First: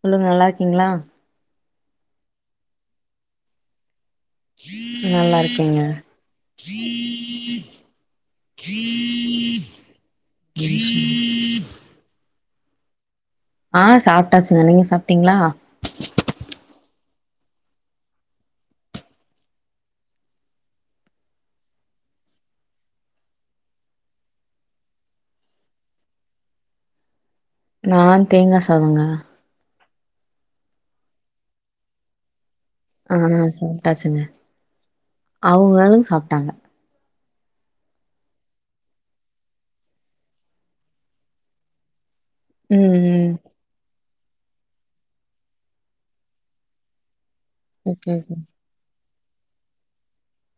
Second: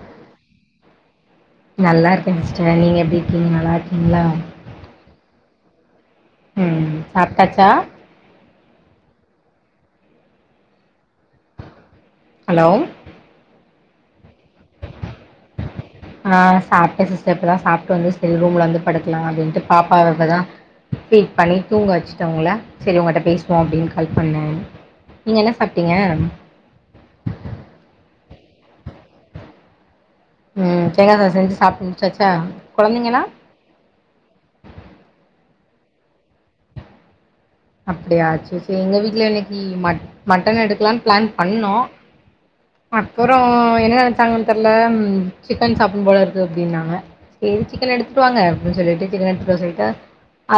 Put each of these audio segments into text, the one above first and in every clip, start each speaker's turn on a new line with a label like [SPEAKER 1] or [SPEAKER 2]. [SPEAKER 1] சொல்லுங்க நல்லாருக்கீங்ளா
[SPEAKER 2] நல்லா இருக்கேன் சிஸ்டர் நீங்க எப்டி இருக்கீங்க நல்லாருக்கீங்ளா
[SPEAKER 1] நல்லாருக்கேங்க
[SPEAKER 2] ம் சாப்டாச்சா
[SPEAKER 1] [inaudible]
[SPEAKER 2] ஹலோ
[SPEAKER 1] ஆ சாப்ட்டாச்சுங்க நீங்க சாப்ட்டீங்ளா
[SPEAKER 2] ஆ சாப்ட்டன் சிஸ்டர் இப்பதா சாப்ட்டு வந்து செரி ரூம்ல வந்து படுக்கலான் அப்டின்ட்டு பாப்பாவ இப்பதா ஃபீட் பண்ணி தூங்க வெச்சுட்டோ அவுங்கள செரி உங்கள்ட்ட பேசுவோ அப்டின்னு கால் பண்ண நீங்க என்ன சாப்டீங்க
[SPEAKER 1] நா தேங்கா சாதோங்க
[SPEAKER 2] ம் தேங்கா சாதோ செஞ்சு சாப்ட்டு முடிச்சாச்சா
[SPEAKER 1] ஆ
[SPEAKER 2] கொழந்தைங்களா
[SPEAKER 1] சாப்டாச்சுங்க அவுங்களு சாப்டாங்க
[SPEAKER 2] அப்டியா சேரி சேரி எங்க வீட்ல இன்னிக்கு ம மட்டன் எடுக்கலான் பிளான் பண்ணோ
[SPEAKER 1] ம் ம்
[SPEAKER 2] அப்றோ என்ன நெனச்சாங்கன்னு தெர்ல சிக்கன் சாப்பிடனும் போல இருக்கு அப்டின்னாங்க சேரி சிக்கன்
[SPEAKER 1] ஓகே
[SPEAKER 2] எடுத்துட்டு
[SPEAKER 1] ஓகே
[SPEAKER 2] வாங்க னு சொல்லிட்டு சிக்கன் எடுத்துட்டு வர சொல்லிட்டு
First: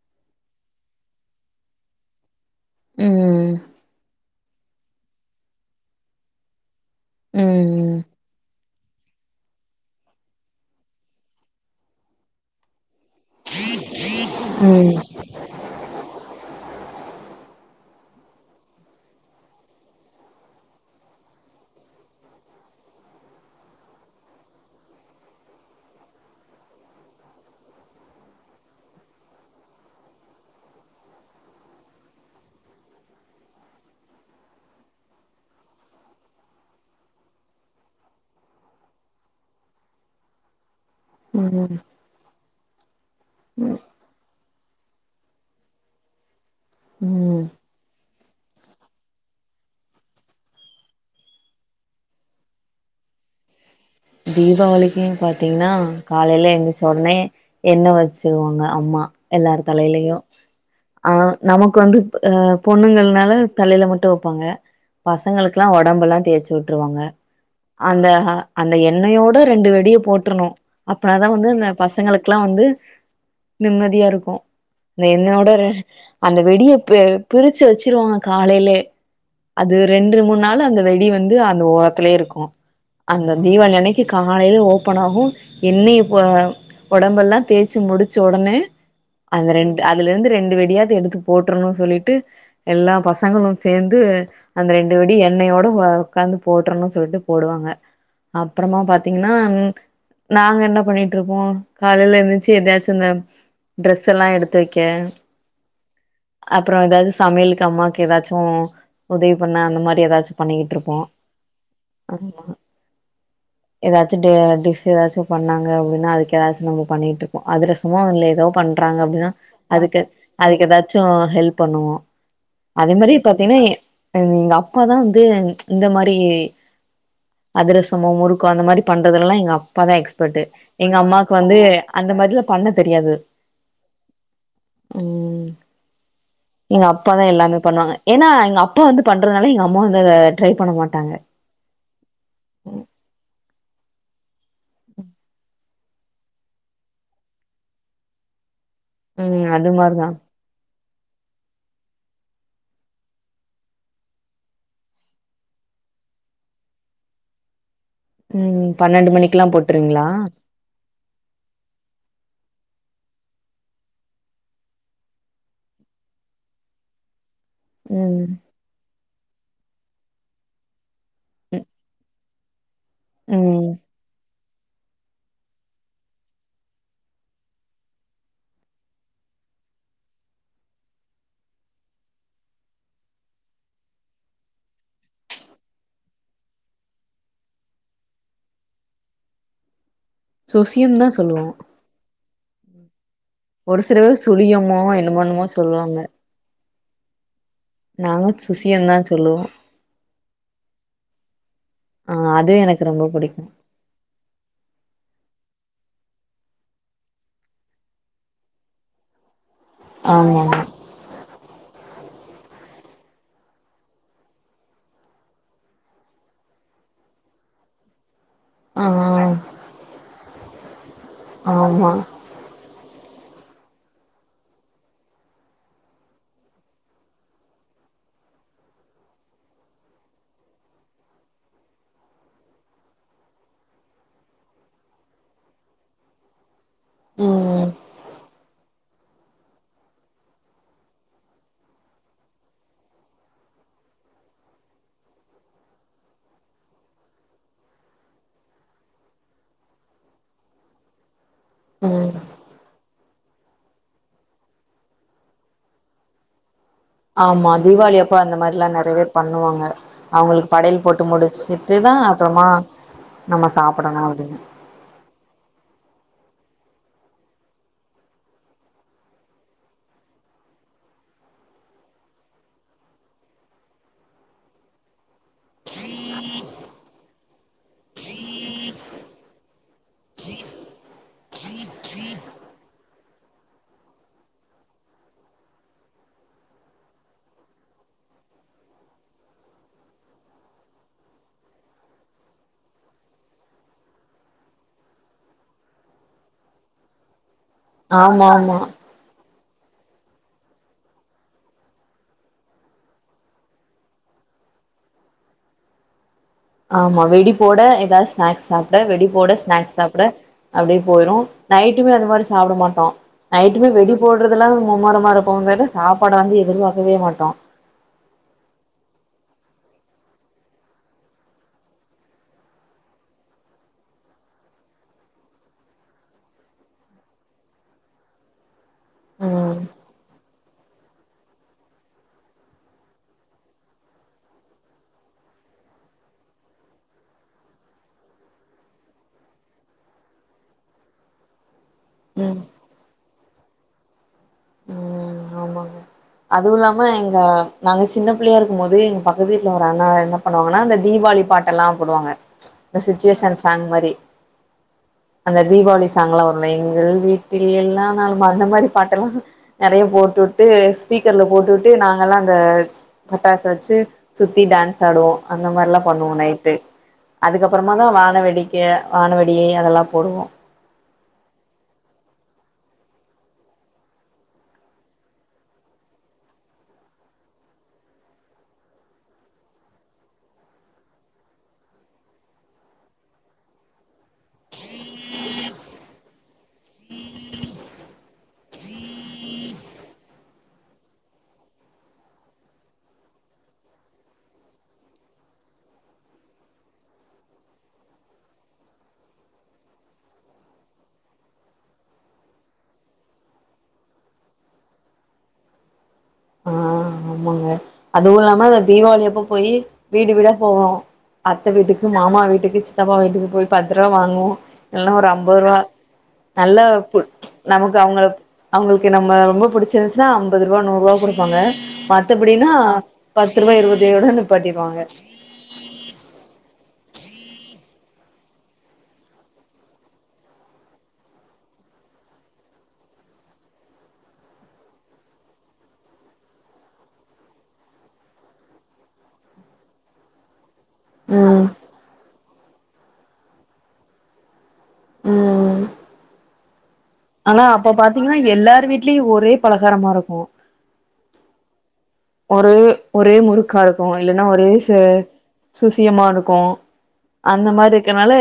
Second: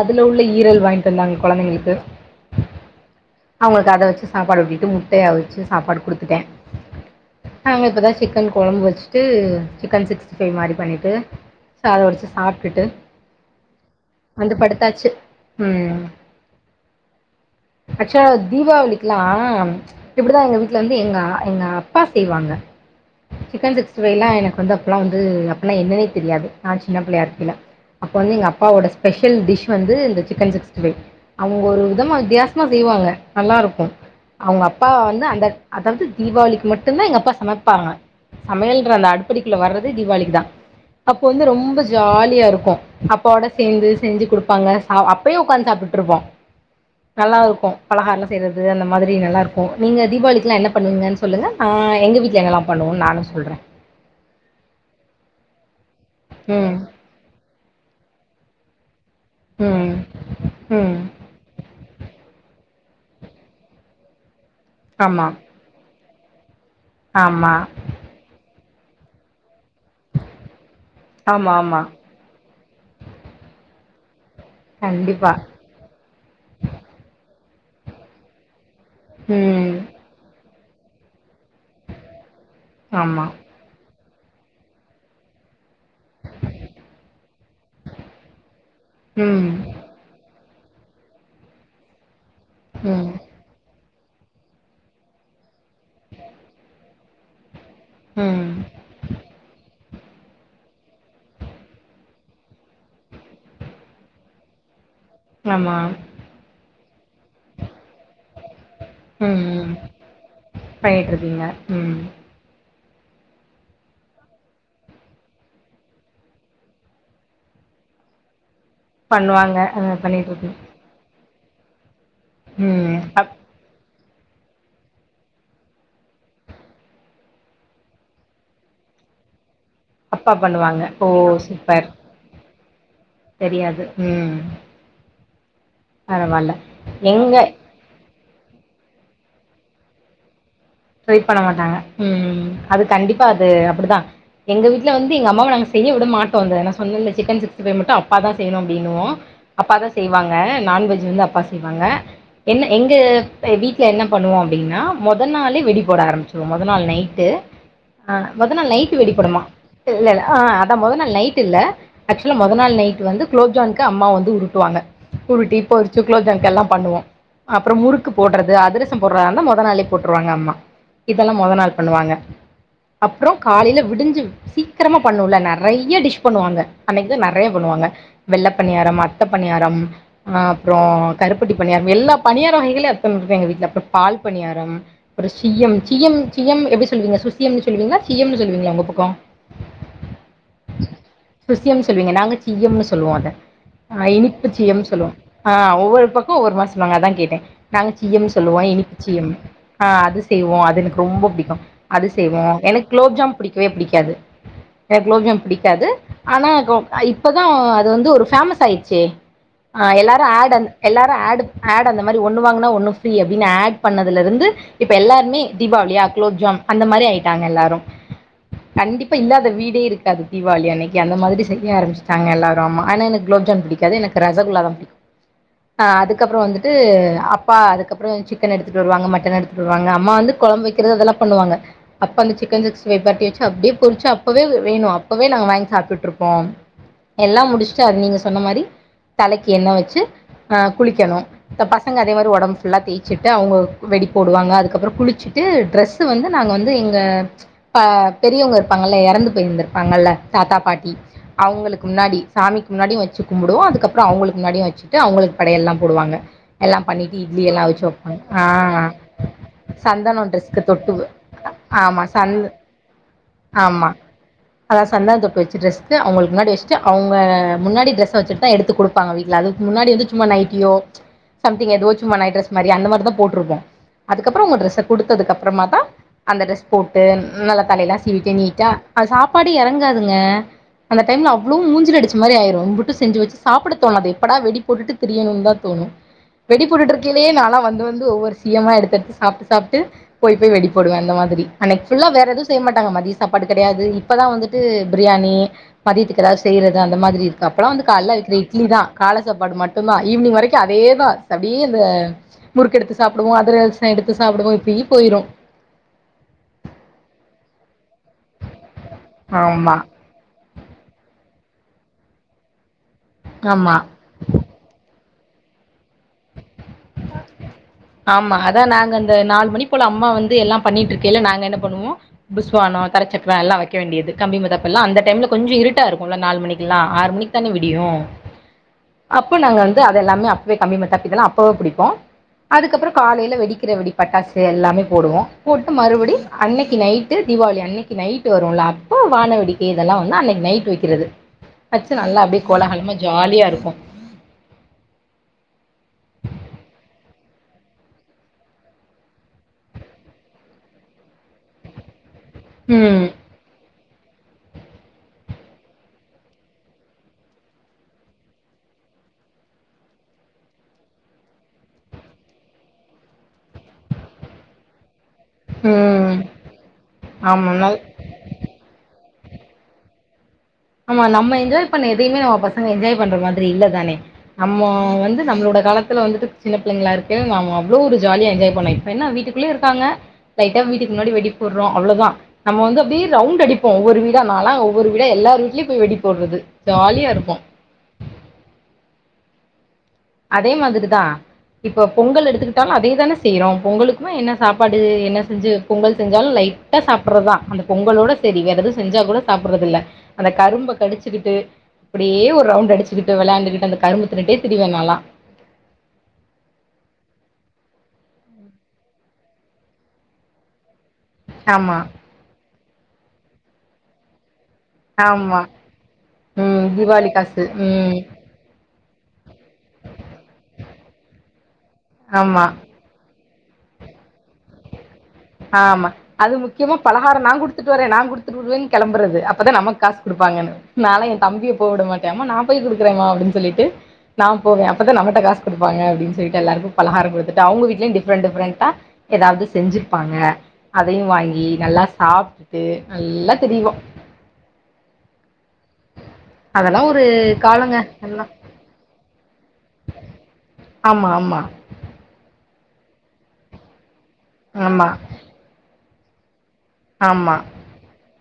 [SPEAKER 2] அதுல உள்ள ஈரல் வாங்கிட்டு வந்தாங்க கொழந்தைங்களுக்கு
[SPEAKER 1] ம்
[SPEAKER 2] அவுங்களுக்கு அத வெச்சு சாப்பாடு ஊட்டிட்டு முட்டய அவிச்சு சாப்பாடு குடுத்துட்டேன் நாங்க
[SPEAKER 1] ம்
[SPEAKER 2] இப்பதா சிக்கன் கொழம்பு வெச்சுட்டு சிக்கன் சிக்ஸ்டி ஃபைவ் மாரி பண்ணிட்டு சாதோ வடிச்சு சாப்டுட்டு வந்து
[SPEAKER 1] ம்
[SPEAKER 2] படுத்தாச்சு ம் அச்சா தீபாவளிக்கெல்லா இப்டிதா எங்க வீட்லந்து எங்க எங்க அப்பா செய்வாங்க சிக்கன் சிக்ஸ்டி ஃபைவ்ல்லா எனக்கு வந்து அப்பல்லா வந்து அப்பனா என்னனே தெரியாது நான் சின்ன பிள்ளயா இருக்கைல அப்ப வந்து எங்க அப்பாவோட ஸ்பெஷல் டிஷ் வந்து இந்த சிக்கன் சிகஸ்டி ஃபைவ் அவுங்க ஒரு விதமா வித்தியாசமா செய்வாங்க நல்லாருக்கு அவுங்க அப்பா வந்து அந்த அதாவது தீபாவளிக்கு மட்டுந்தா எங்க அப்பா சமப்பாங்க சமையல்ன்ற அந்த அடுப்படிக்குள்ள வர்றதே தீபாளிக்குதா அப்போ வந்து
[SPEAKER 1] ம்
[SPEAKER 2] ரொம்ப ஜாலியாருக்கு அப்பாவோட
[SPEAKER 1] ம்
[SPEAKER 2] சேந்து செஞ்சு குடுப்பாங்க அ அப்பயு உக்காந்து சாப்டுட்ருப்போ
[SPEAKER 1] ம்
[SPEAKER 2] நல்லாருக்கு பலகாரெல்லா செய்யறது அந்த மாரி நல்லாருக்கு நீங்க தீபாவளிக்கெல்லா என்ன பண்ணுவீங்கன்னு சொல்லுங்க நா எங்க வீட்ல என்னெல்லா பண்ணுவோன்னு நானு சொல்ற
[SPEAKER 1] தீபாவளிக்குன்னு பாத்தீங்கன்னா காலைல
[SPEAKER 2] ம்
[SPEAKER 1] எந்துச்ச ஒன்னே எண்ணெ வெச்சிருவாங்க அம்மா எல்லார்
[SPEAKER 2] ம்
[SPEAKER 1] தலைலயு
[SPEAKER 2] ம்
[SPEAKER 1] ஆ நமக்கு வந்து அ பொண்ணுங்கனால தலைல மட்டு வைப்பாங்க
[SPEAKER 2] ஆமா
[SPEAKER 1] பசங்களுக் குலா ஒடம்பெல்லா தேய்ச்சு வுட்டுருவாங்க
[SPEAKER 2] ஆமா
[SPEAKER 1] அந்த ஹ அந்த எண்ணெயோட ரெண்டு வெடிய போட்றனு அப்பனாதா வந்து
[SPEAKER 2] ஆமா
[SPEAKER 1] அந்த
[SPEAKER 2] ஆமா
[SPEAKER 1] பசங்களுக்குலா வந்து நிம்மதியாருக்கு அந்த
[SPEAKER 2] கண்டிப்பா
[SPEAKER 1] எண்ணோட ரெ அந்த வெடிய பெ பிரிச்சு வெச்சிருவாங்க காலைலே
[SPEAKER 2] ம்
[SPEAKER 1] அது ரண்டு மூண் நாள் அந்த வெடி வந்து அந்த ஓரத்துலே இருக்கு
[SPEAKER 2] ஆமா
[SPEAKER 1] அங்க தீவாளி அன்னைக்கு காலைல ஓப்பனாகு எண்ணைய ப ஒடம்பெல்லா தேச்சு முடிச்ச ஒடனே
[SPEAKER 2] ம்
[SPEAKER 1] அந்த ரெண்டு அதுலருந்து ரண்டு வெடியாது எடுத்து போட்றணு சொல்லிட்டு எல்லா
[SPEAKER 2] ம்
[SPEAKER 1] பசங்களு சேந்து அந்த ரெண்டு வெடி எண்ணையோட ஒ ஒக்காந்து போட்றனு சொல்ட்டு போடுவாங்க
[SPEAKER 2] ம்
[SPEAKER 1] அப்றமா பாத் தீங்கன்னா ம் நாங்க என்ன பண்ணிட்டுருப்போ காலைல எந்துருச்சு எதையாச்சு இந்த ட்ரெஸ்ஸெல்லா எடுத்து வைக்கே
[SPEAKER 2] ஆமா
[SPEAKER 1] அப்பறோ எதாது சமையலுக்கு அம்மாக்கு எதாச்சு
[SPEAKER 2] ம்
[SPEAKER 1] உதவி பண்ணா
[SPEAKER 2] ம்
[SPEAKER 1] அந்த மாரி எதாச்சு பண்ணிக்கிட்டுருப்போ
[SPEAKER 2] பண்ணிட்ருக்கீங்க ம்
[SPEAKER 1] எதாச்சு டி டிஸ் எதாச்சு பண்ணாங்க அப்டின்னா அதுக்கு எதாச்சு நம்ம பண்ணிக்ட்டுருப்போ அதிரசமு இல்ல எதோ பண் றாங்க அப்டின்னா
[SPEAKER 2] பண்ணுவாங்க அ
[SPEAKER 1] அதுக்கு
[SPEAKER 2] பண்ணிட்ருக்கு
[SPEAKER 1] அதுக்கு எதாச்சு ஹெல்ப் பண்ணுவோ அதே
[SPEAKER 2] ம்
[SPEAKER 1] மாரி
[SPEAKER 2] அப்
[SPEAKER 1] பாத்தீயன்னா எ எங் எங்க அப்பாதா வந்து இந்த மாரி அதிர சமோ முறுக்கு அந்த மாரி பண்றதெல்லா எங்க அப் ப்பாதா
[SPEAKER 2] அப்பா
[SPEAKER 1] எக்ஸ்பர்ட்
[SPEAKER 2] பண்ணுவாங்க
[SPEAKER 1] எங்க
[SPEAKER 2] ஓ
[SPEAKER 1] அம்மாக்கு வந்து
[SPEAKER 2] சூப்பர்
[SPEAKER 1] அந்த மாரிலா பண்ண தெரியாது
[SPEAKER 2] தெரியாது ம்
[SPEAKER 1] ம்
[SPEAKER 2] பரவால்ல
[SPEAKER 1] எங்க அப்பாதா எல்லாமே பண்ணுவாங்க ஏனா எங்க அப்பா வந்து பண்றதுனால எங்க அம்மா வந்து அத ட்ரை பண்ண மாட்
[SPEAKER 2] ட்ரை பண்ண மாட்டாங்க ம் அது கண்டிப்பா அது அப்டிதா எங்க வீட்ல வந்து எங்க அம்மாவ நாங்க செய்ய விட மாட்டோ அந்த நா சொன்னன்ல சிக்கன் சிக்ஸ்டி ஃபை மட்டு அப் ப்பாதா செய்யணு அப்டின்னுவோ
[SPEAKER 1] ம் அது
[SPEAKER 2] அப்பாதா
[SPEAKER 1] மாரிதா
[SPEAKER 2] செய்வாங்க நான்வெஜ் வந்து அப்பா செய்வாங்க என்ன எங்க வீட்ல என்ன பண்ணுவோ அப்டின்னா மொத நாள்ளே வெடி போட ஆரம்பிச்சுருவோ மொத நாள் நைட்டு ஆ மொத நாள்
[SPEAKER 1] ம்
[SPEAKER 2] நைட்டு வெடி
[SPEAKER 1] பன்னெண்டு
[SPEAKER 2] போடமா
[SPEAKER 1] மணிக்குல்லா போட்டுருவீங்களா
[SPEAKER 2] இல்லல ஆ அதா மொத நாள் நைட் இல்ல ஆக்சுவலா மொத நாள் நைட் வந்து குளோப்ஜாம்க்கு அம்மா வந்து உருட்டுவாங்க உருட்டி பொறிச்சு குளோப்ஜாம்க்கெல்லா பண்ணுவோ அப்றோ முறுக்கு
[SPEAKER 1] ம்
[SPEAKER 2] போடுறது அதிரசம் போடுறதா இருந்தா மொத நாளே போட்டுருவாங்க அம்மா இப்பல்லா மொத
[SPEAKER 1] ம்
[SPEAKER 2] நாள் பண்ணுவாங்க அப்றோ
[SPEAKER 1] ம்
[SPEAKER 2] காலைல விடிஞ்சு சீக்கரமா பண்ணுவ்ல நெறைய டிஷ் பண்ணுவாங்க அன்னைக்குதா நெறைய பண்ணுவாங்க வெள்ள பணியாரம் அத்த பணியாரம் அ அப்றோ கருப்பட்டி பணியாரம் எல்லா பணியாரம் வகைகளயு அத்தன இருக்கு எங்க வீட்ல அப்றம் பால் பணியாரம் சுய்யம் சிய்யம் சுயம் எப்டி சொல்வீங்க சுசியம்னு சொல்லுவீங்களா சியம்னு சொல்லுவீங்ளா ஒங்க பக்கொ
[SPEAKER 1] சுசியம் தா சொல்லுவோ
[SPEAKER 2] சுசியம்னு சொல்வீங்க நாங்க சியம்னு சொல்லுவோ அத
[SPEAKER 1] ஒரு சில
[SPEAKER 2] ஆ
[SPEAKER 1] பேர் சுழியமோ
[SPEAKER 2] இனிப்புச்சியம்னு சொல்லுவோ
[SPEAKER 1] என்னமோ என்னமோ
[SPEAKER 2] ஆ
[SPEAKER 1] சொல்லுவாங்க
[SPEAKER 2] ஒவ்வொரு பக்கொ ஒவ்வொரு மார் சொல்வாங்க அதா கேட்டே நாங்க சியம்னு சொல்லுவோ
[SPEAKER 1] சுசியம்
[SPEAKER 2] இனிப்பு
[SPEAKER 1] தா
[SPEAKER 2] சியம்
[SPEAKER 1] சொல்லுவோ
[SPEAKER 2] அ அது ய்வோ அது எனக்கு ரொம்ப புடிக்கு அது
[SPEAKER 1] ஆ
[SPEAKER 2] செய்வோ எனக்கு
[SPEAKER 1] ரொம்ப
[SPEAKER 2] குலோப்ஜாம்
[SPEAKER 1] புடிக்கு
[SPEAKER 2] புடிக்கவே புடிக்காது எனக்கு குலோப்ஜாம் பிடிக்காது ஆனா கோ இப்பதா அது வந்து ஒரு பேமஸ் ஆயிடுச்சே ஆ எல்லாரு ஆட்
[SPEAKER 1] ஆமாமா
[SPEAKER 2] அந் எல்லாரு ஆடு ஆட் அந்த மாரி ஒன்னு வாங்குனா ஒன்னு ஃ ப்ரி அப்டின்னு ஆட் பண்ணதுல இருந்து இப் ப எல்லாருமே தீபாவளியா குலோப்ஜாம் அந்த மாரி ஆயிட்டாங்க எல்லாரு
[SPEAKER 1] ஆ
[SPEAKER 2] கண்டிப்பா இல்லாத வீடே இருக்காது தீவாளி அன்னக்கி அந்த மாரி செய்ய
[SPEAKER 1] ஆமா
[SPEAKER 2] ஆரம்பிச்சிட்டாங்க எல்லாரு ஆமா ஆன எனக்கு குலோப்ஜாம் பிடிக்காது எனக்கு ரசகுல்லா தா பிடிக்கு ஆ அதுக்கப்பறோ வந்துட்டு அப்பா அதுக்கப்பறோ சிக்கன் எடுத்துட்டு வருவாங்க மட்டன் எடுத் துட்டு வருவாங்க அம்மா வந்து கொழம்பு வக்கிறது அதெல்லா பண்ணுவாங்க அப்பா வந்து சிக்கன் சிக்ஸ்டி ஃபைவ் பெரட்டி வச்சு அப்டியே பொறிச்சி அப்பவே வேணு அப்பவே நாங்க வாங்கி சாப்ட்டு இருப்போ எல்லா
[SPEAKER 1] ம்
[SPEAKER 2] முடிச்சுட்டு அது நீங்க சொன்ன மாரி தலைக்கி எண்ணெ வச்சு ஆ குளிக்கணு இந்த பசங்க அதே மாரி ஒடம்பு ஃபுல்லா தேய்ச்சுட்டு அவங்க வெடி போடுவாங்க அதுக்கப்பறோ குளிச்சுட்டு ட்ரெஸ் வந்து நாங்க வந்து எங்க இப்ப பெரியவங்க இருப்பாங்கல்ல இறந்து போயிருந்திருப்பாங்கல்ல தாத்தா பாட்டி அவங்களுக்கு
[SPEAKER 1] ம்
[SPEAKER 2] முன்னாடி சாமிக்கு முன்னாடியு வச்சு கும்பிடுவோ அதுக்கப்பறோ அவங்களுக்கு முன்னாடியு வச்சுட்டு அவங்களுக்கு படையல்லா போடுவாங்க எல்லா பண்ணிட்டு இட்லி
[SPEAKER 1] ஆமா
[SPEAKER 2] எல்லா அவிச்சி
[SPEAKER 1] தீபாவளி
[SPEAKER 2] வப்போ
[SPEAKER 1] அப்ப அந்த
[SPEAKER 2] ஆ
[SPEAKER 1] மாரிலா நெறைய பேர் பண்ணுவாங்க
[SPEAKER 2] சந்தனம்
[SPEAKER 1] அவங்களுக்கு
[SPEAKER 2] ட்ரெஸ்க்கு
[SPEAKER 1] படையல்
[SPEAKER 2] தொட்டு
[SPEAKER 1] போட்டு முடிச்சுட்டு தா
[SPEAKER 2] ஆமா சந்த
[SPEAKER 1] அப்பறமா நம்ம சாப்டனு அப்டின்
[SPEAKER 2] அதாது சந்தன தொட்டு வச்சி ட்ரெஸ்க்கு அவங்களுக்கு முன்னாடி வச்சுட்டு அவங்க முன்னாடி டிரெஸ்ஸ வச்சுட்டு தா எடுத்து குடுப் பாங்க வீட்ல அதுக்கு முன்னாடி வந்து சும்மா நைட்டியோ சம்திங் ஏதோ சும்மா நைட் ட்ரெஸ் மாரி அந்த மாரி தா போட்டுருப்போ அதுக்கப்பறோ உங்க ட்ரெஸ்ஸ குடுத்ததுக்கு அப்பறமா தா அந்த ட்ரெஸ் போட்டு நல்லா தலையெல்லா சீவீட்டு நீட்டா அது சாப்பாடு இறங்காதுங்க அந்த டைம்ல அவ்ளவு மூஞ்சில அடிச்ச மாரி ஆயிரு இம்புட்டு செஞ்சி வச்சு சாப்ட தோணாது எப்படா வெடி போட்டுட்டு திரியணுன்னு தா தோணு வெடி போட்டுட்டு இருக்கேலயே நாலா வந்து வந்து ஒவ்வொரு சியமா எடுத் து சாப்ட்டு சாப்ட்டு போய் போய் வெடி போடுவே அந்த மாதிரி அன்னக்கி ஃபுல்லா வேற எதுவு செய்ய மாட்டாங்க மதிய சாப்பாடு கெடையாது இப்பதா வந்துட்டு பிரியாணி மதியத்துக்கு ஏதாது செய்றது அந்த மாதிரி இருக்கு அப்போல்லா வந்து கால்ல
[SPEAKER 1] ஆமா
[SPEAKER 2] அவிக்கிற
[SPEAKER 1] ஆமா
[SPEAKER 2] இட்லி தா கால சாப்பாடு மட்டுந்தா ஈவினிங் வரைக்கு அதேதா சப்டியே அந்த முறுக்கு எடுத்து சாப்டுவோ அதிர சோ எடுத்து சாப்டுவோ இப்பி போயிரு
[SPEAKER 1] ஆமா வெடி போட ஏதாது ஸ்நாக்ஸ் சாப்ட வெடி போட ஸ்நாக்ஸ்
[SPEAKER 2] ஆமா
[SPEAKER 1] சாப்ட அப்டியே போயிரு நைட்டுமே அது மாரி சாப்ட மாட்டோ நைட்டுமே
[SPEAKER 2] ஆமா
[SPEAKER 1] வெடி போடுறதுலா மும்மரமா இருப்போ பேர்ல சாப்பாட வந்து எதிர்பாக்கவே மாட்டோ
[SPEAKER 2] ஆமா அதா நாங்க அந்த நாலு மணி போல அம்மா வந்து எல்லா பண்ணிட்டு இருக்கேல நாங்க என்ன பண்ணுவோ புஸ்வானோ தரச்சக்கரோ எல்லா வைக்க வேண்டியது கம்பி மத்தாப்பு எல்லா அந்த டைம்ல கொஞ்சோ இருட்டா இருக்குல்ல நாலு மணிக்குல்லா ஆறு மணிக்கு தானே விடியு அப்ப
[SPEAKER 1] ம்
[SPEAKER 2] நாங்க வந்து அதெல்லாமே அப்பவே கம்பி மத்தாப்பு இதெல்லா அப்பவே பிடிப் போ அதுக்கப்பறோ காலேல வெடிக்கிற வெடி பட்டாசு எல்லாமே போடுவோ போட்டு மறுபடி அன்னக்கி நைட்டு தீபாவளி அன்னக்கி நைட்டு வருல்ல அப்ப வானவேடிக்கை இதெல்லா வந்து அன்னக்கி நைட்டு வக்கிறது வச்சி நல்லா
[SPEAKER 1] ம்
[SPEAKER 2] அப்டியே கோலகலமா ஜாலியா இருக்கு
[SPEAKER 1] ம் ஆமாங்க அதுவு இல்லாம எங்க நாங்க சின்ன பிள்ளையா இருக்கும் போது எங்க பக்கத்து வீட்ல ஒரு அண்ணா என்ன பண்ணுவாங்கன்னா இந்த தீவாளி பாட்டெல்லா போடுவாங்க இந்த
[SPEAKER 2] ம்
[SPEAKER 1] சுச்சுவேஷன் சாங் மாரி அந்த தீபாவளி சாங் எல்லா வருல்ல எங்கள் வீட்டில் எல்லா நாளும் அந்த மாரி பாட்டெல்லா நெறையா போட்டு விட்டு ஸ்பீக்கர்ல போட்டுவிட்டு நாங்கள்லா அந்த பட்டாச வச்சு சுத்தி டான்ஸ் ஆடுவோ அந்த மாரில்லா பண்ணுவோ
[SPEAKER 2] ம்
[SPEAKER 1] நைட்டு அதுக்கு
[SPEAKER 2] ஆமா நல்
[SPEAKER 1] அப்பறமாதா வான வெடி க்க வானவெடி அதெல்லா போடுவோ
[SPEAKER 2] ஆமா நம்ம என்ஜாய் பண்ண எதையுமே நம்ம பசங்க என்ஜாய் பண்ற மாதிரி இல்லதானே நம்ம வந்து நம்மளோட காலத்துல வந்துட்டு சின்ன பிள்ளைங்களா இருக்கைல நாம அவ்ளோ ஒரு ஜாலியா என்ஜாய் பண்ண இப்ப என்ன வீட்டுக் குள்ளயே இருக்காங்க லைட்டா வீட்டுக்கு முன்னாடி வெடி போடுறோ அவ்ளோதா நம்ம வந்து அப்டியே ரவுண்டு அடிப்போ ஒவ்வொரு வீடா நாளா ஒவ்வொரு வீடா எல்லார் வீ இலிப்பு வெடி போடுறது ஜாலியா இருக்கு அதே மாதிரி தா இப்போ பொங்கல் எடுத்துக்கிட்டாலு அதே தான செய்றோ பொங்கலுக்குமே என்ன சாப்பாடு என்ன செஞ்சு பொங்கல் செஞ்சாலு லைக் கட்ட சாப்பிடுறதுதா அந்த பொங்கலோட சரி வேற எதுவு செஞ்சா கூட சாப்டறது இல்ல அந்த கரும்ப கடிச்சுக்கிட்டு அப்படியே ஒரு ரவுண்ட் அடிச்சுகிட்டு விளாண்டுகுட்டு அந்த கரும்ப தின்னுட்டே திரியுவே நாலா
[SPEAKER 1] ஆ ஆமாங்க அதுவு இல்லாம இந்த தீபாவளி அப்ப போய் வீடு வீடா போவோ அத்த
[SPEAKER 2] ஆமா
[SPEAKER 1] வீட்டுக்கு மாமா வீட்டுக்கு சித்தப்பா வீட்டுக்கு போய் பத்ருவா வாங்குவோ இல்லனா ஒரு
[SPEAKER 2] ஆமா
[SPEAKER 1] அம்பதுருவா நல்லா
[SPEAKER 2] ம் தீபாவளி காசு
[SPEAKER 1] நமக்கு
[SPEAKER 2] ம்
[SPEAKER 1] அவங்க அவங்களுக்கு நம்ம ரொம்ப புடிச்சிருந்துச்சுன்னா ஐம்பதுருவா நூறுவா குடுப்பாங்க
[SPEAKER 2] ஆமா
[SPEAKER 1] மத்தபடின்னா பத்ருவா இருபதே ஓட நிப்பாட்டிருவாங்க
[SPEAKER 2] ஆமா அது முக்கியமா பலகாரம் நா குடுத்துட்டு வரே நா குடுத்துட்டு வருவேன்னு கிளம்புறது அப்பதா நமக்கு காசு குடுப்பாங்கன்னு நாலாம் எ தம்பிய போ விட மாட்ட நா போய் குடுக்குறன்மா அப்டின் சொல்லிட்டு நா போவே அப்பதா நம்மட்ட காசு குடுப்பாங்க அப்டின் சொல்லிட்டு எல்லாருக்கு பலகாரம் குடுத்துட்டு அவங்க வீ்ட்லய டிஃப்ரெண்ட் டிஃப்ரண்டா எதாவது செஞ்சு ப்பாங்க அதையு
[SPEAKER 1] ம்
[SPEAKER 2] வாங்கி நல்லா சாப்ட்டு நல்லா திரியுவோ
[SPEAKER 1] ம்
[SPEAKER 2] அதெல்லா ஒரு
[SPEAKER 1] ஆனா அப்ப
[SPEAKER 2] காலங்க
[SPEAKER 1] பாத்தீங்கன்னா
[SPEAKER 2] எல்லா
[SPEAKER 1] எல்லார் வீட்லயு ஒரே பலகாரமா இருக்கு
[SPEAKER 2] ஆமா ஆமா
[SPEAKER 1] ஒரே ஒரே முறுக்கா இருக்கு இல்லைன்னா ஒரே ச
[SPEAKER 2] ஆமா
[SPEAKER 1] சுசியமா இருக்கு
[SPEAKER 2] ஆமா
[SPEAKER 1] அந்த மாரி இருக்கனால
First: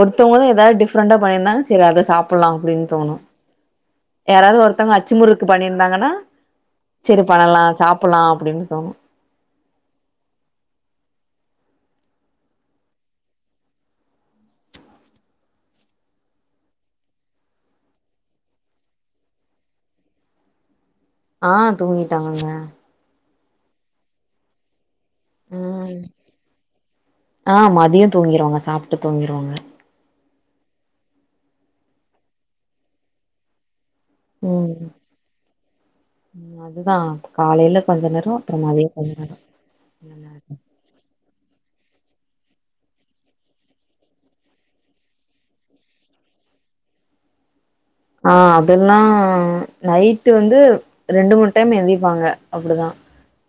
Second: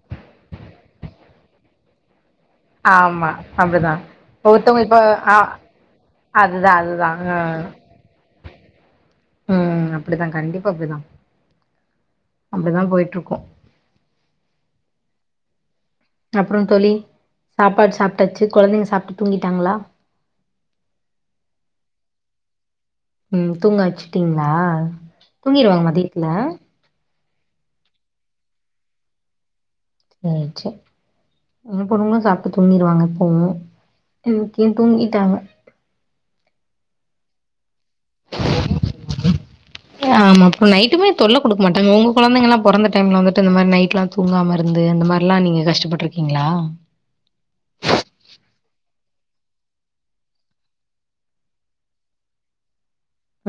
[SPEAKER 1] ஒருத்தவங்களு எதாவது டிஃப்ரெண்டா பண்ணியிருந்தாங்க சரி அதை சாப்டலா
[SPEAKER 2] ஆமா அப்டிதா
[SPEAKER 1] யாராவது ஒருத்தவங்க
[SPEAKER 2] இப்ப
[SPEAKER 1] அச்சு
[SPEAKER 2] ஆ
[SPEAKER 1] முறுக்கு பண்ணியிருந்தாங்கன்னா
[SPEAKER 2] அதுதா அதுதா
[SPEAKER 1] சரி
[SPEAKER 2] ஆ
[SPEAKER 1] பண்ணலா சாப்ட்லா அப்டின் தோணு
[SPEAKER 2] ம் அப்டி தா கண்டிப்பாக அப்டி தா அப்படி தா போய்ட்டுருக்கு அப்பற தோழி சாப்பாடு சாப்ட்டாச்சு கொழந்தைங்க சாப்ட்டு தூங்கிட்டாங்களா
[SPEAKER 1] ஆ தூங்கிட்டாங்கங்க
[SPEAKER 2] ம் தூங்க வச்சுட்டிங்களா தூங்கிடுவாங்க
[SPEAKER 1] ம்
[SPEAKER 2] மதியத்ல
[SPEAKER 1] ஆ மதிய தூங்கிடுவாங்க சாப்ட்டு தூங்கிடுவாங்க
[SPEAKER 2] ம் சர் ஏ பொண்ணுங்களு சாப்ட்டு தூங்கிருவாங்க எப்பவு இன்னைக்கு
[SPEAKER 1] ம்
[SPEAKER 2] தூங்கிட்டாங்க
[SPEAKER 1] அதுதா காலைல கொஞ்சோ நேர அப்பற மதிய கொஞ்சோ நேர
[SPEAKER 2] ஆமா இப்ப நைட்டுமே தொல்ல குடுக்க மாட்டாங்க உங்க கொழந்தைங்களா பொறந்த டைம்ல வந்துட்டு இந்த மாரி நைட்லா தூங்காம இருந்து அந்த மாரிலா நீங்க கஷ்டப்பட்ருக்கீங்களா
[SPEAKER 1] ஆ அதெல்லா நைட்டு வந்து ரெண்டு மூணு டைம் எந்திப்பாங்க அப்படிதா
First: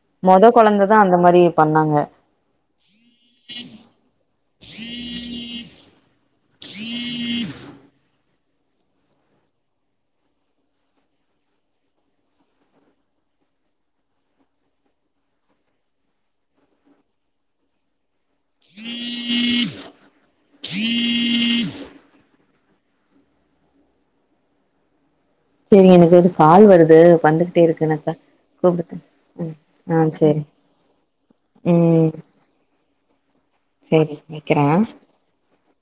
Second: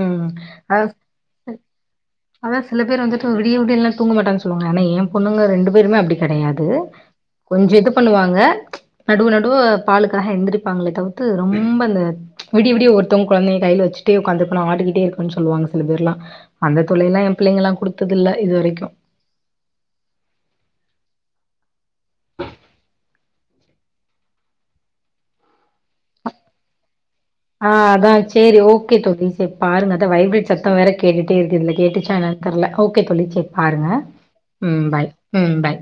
[SPEAKER 2] ம்
[SPEAKER 1] பண்ணாங்க
[SPEAKER 2] அதா சில பேர் வந்துட்டு விடிய விடியல்லா தூங்க மாட்டாங்க சொ ல்வாங்க ஆனா எ பொண்ணுங்க ரெண்டு பேருமே அப்படி கெடையாது கொஞ்சோ இது பண்ணுவாங்க நடுவ நடுவ பாலுக்காக எந்திரிப்பாங்களே தவித்து ரொம்ப இந்த விடிய விடிய ஒருத்தங்க கொழந்தைய கைல வச்சுட்டே உக்காந்து பளா ஆடிக்கிட்டே இருக்கும்ன்னு சொல்லுவாங்க சில பேர்லாம் அந்த தொல்லைல்லா எ பிள்ளைங்கல்லா குடுத்ததில்ல இது வரைக்கு
[SPEAKER 1] சரி எனக்கு இது கால் வருது வந்து
[SPEAKER 2] ஆ அதா சேரி ஓகே தோழி சேரி பாருங்க
[SPEAKER 1] ஆ
[SPEAKER 2] அதா
[SPEAKER 1] சேரி
[SPEAKER 2] வைப்ரட் சத்தோ வேற கேட்டுட்டே இருக்கு இதுல
[SPEAKER 1] ம்
[SPEAKER 2] கேட்டுச்சா ஆனா தெர்ல ஓகே தோழி சேர் பாருங்க
[SPEAKER 1] சேரி வெக்கிறே
[SPEAKER 2] ம் பாய் ம் பாய்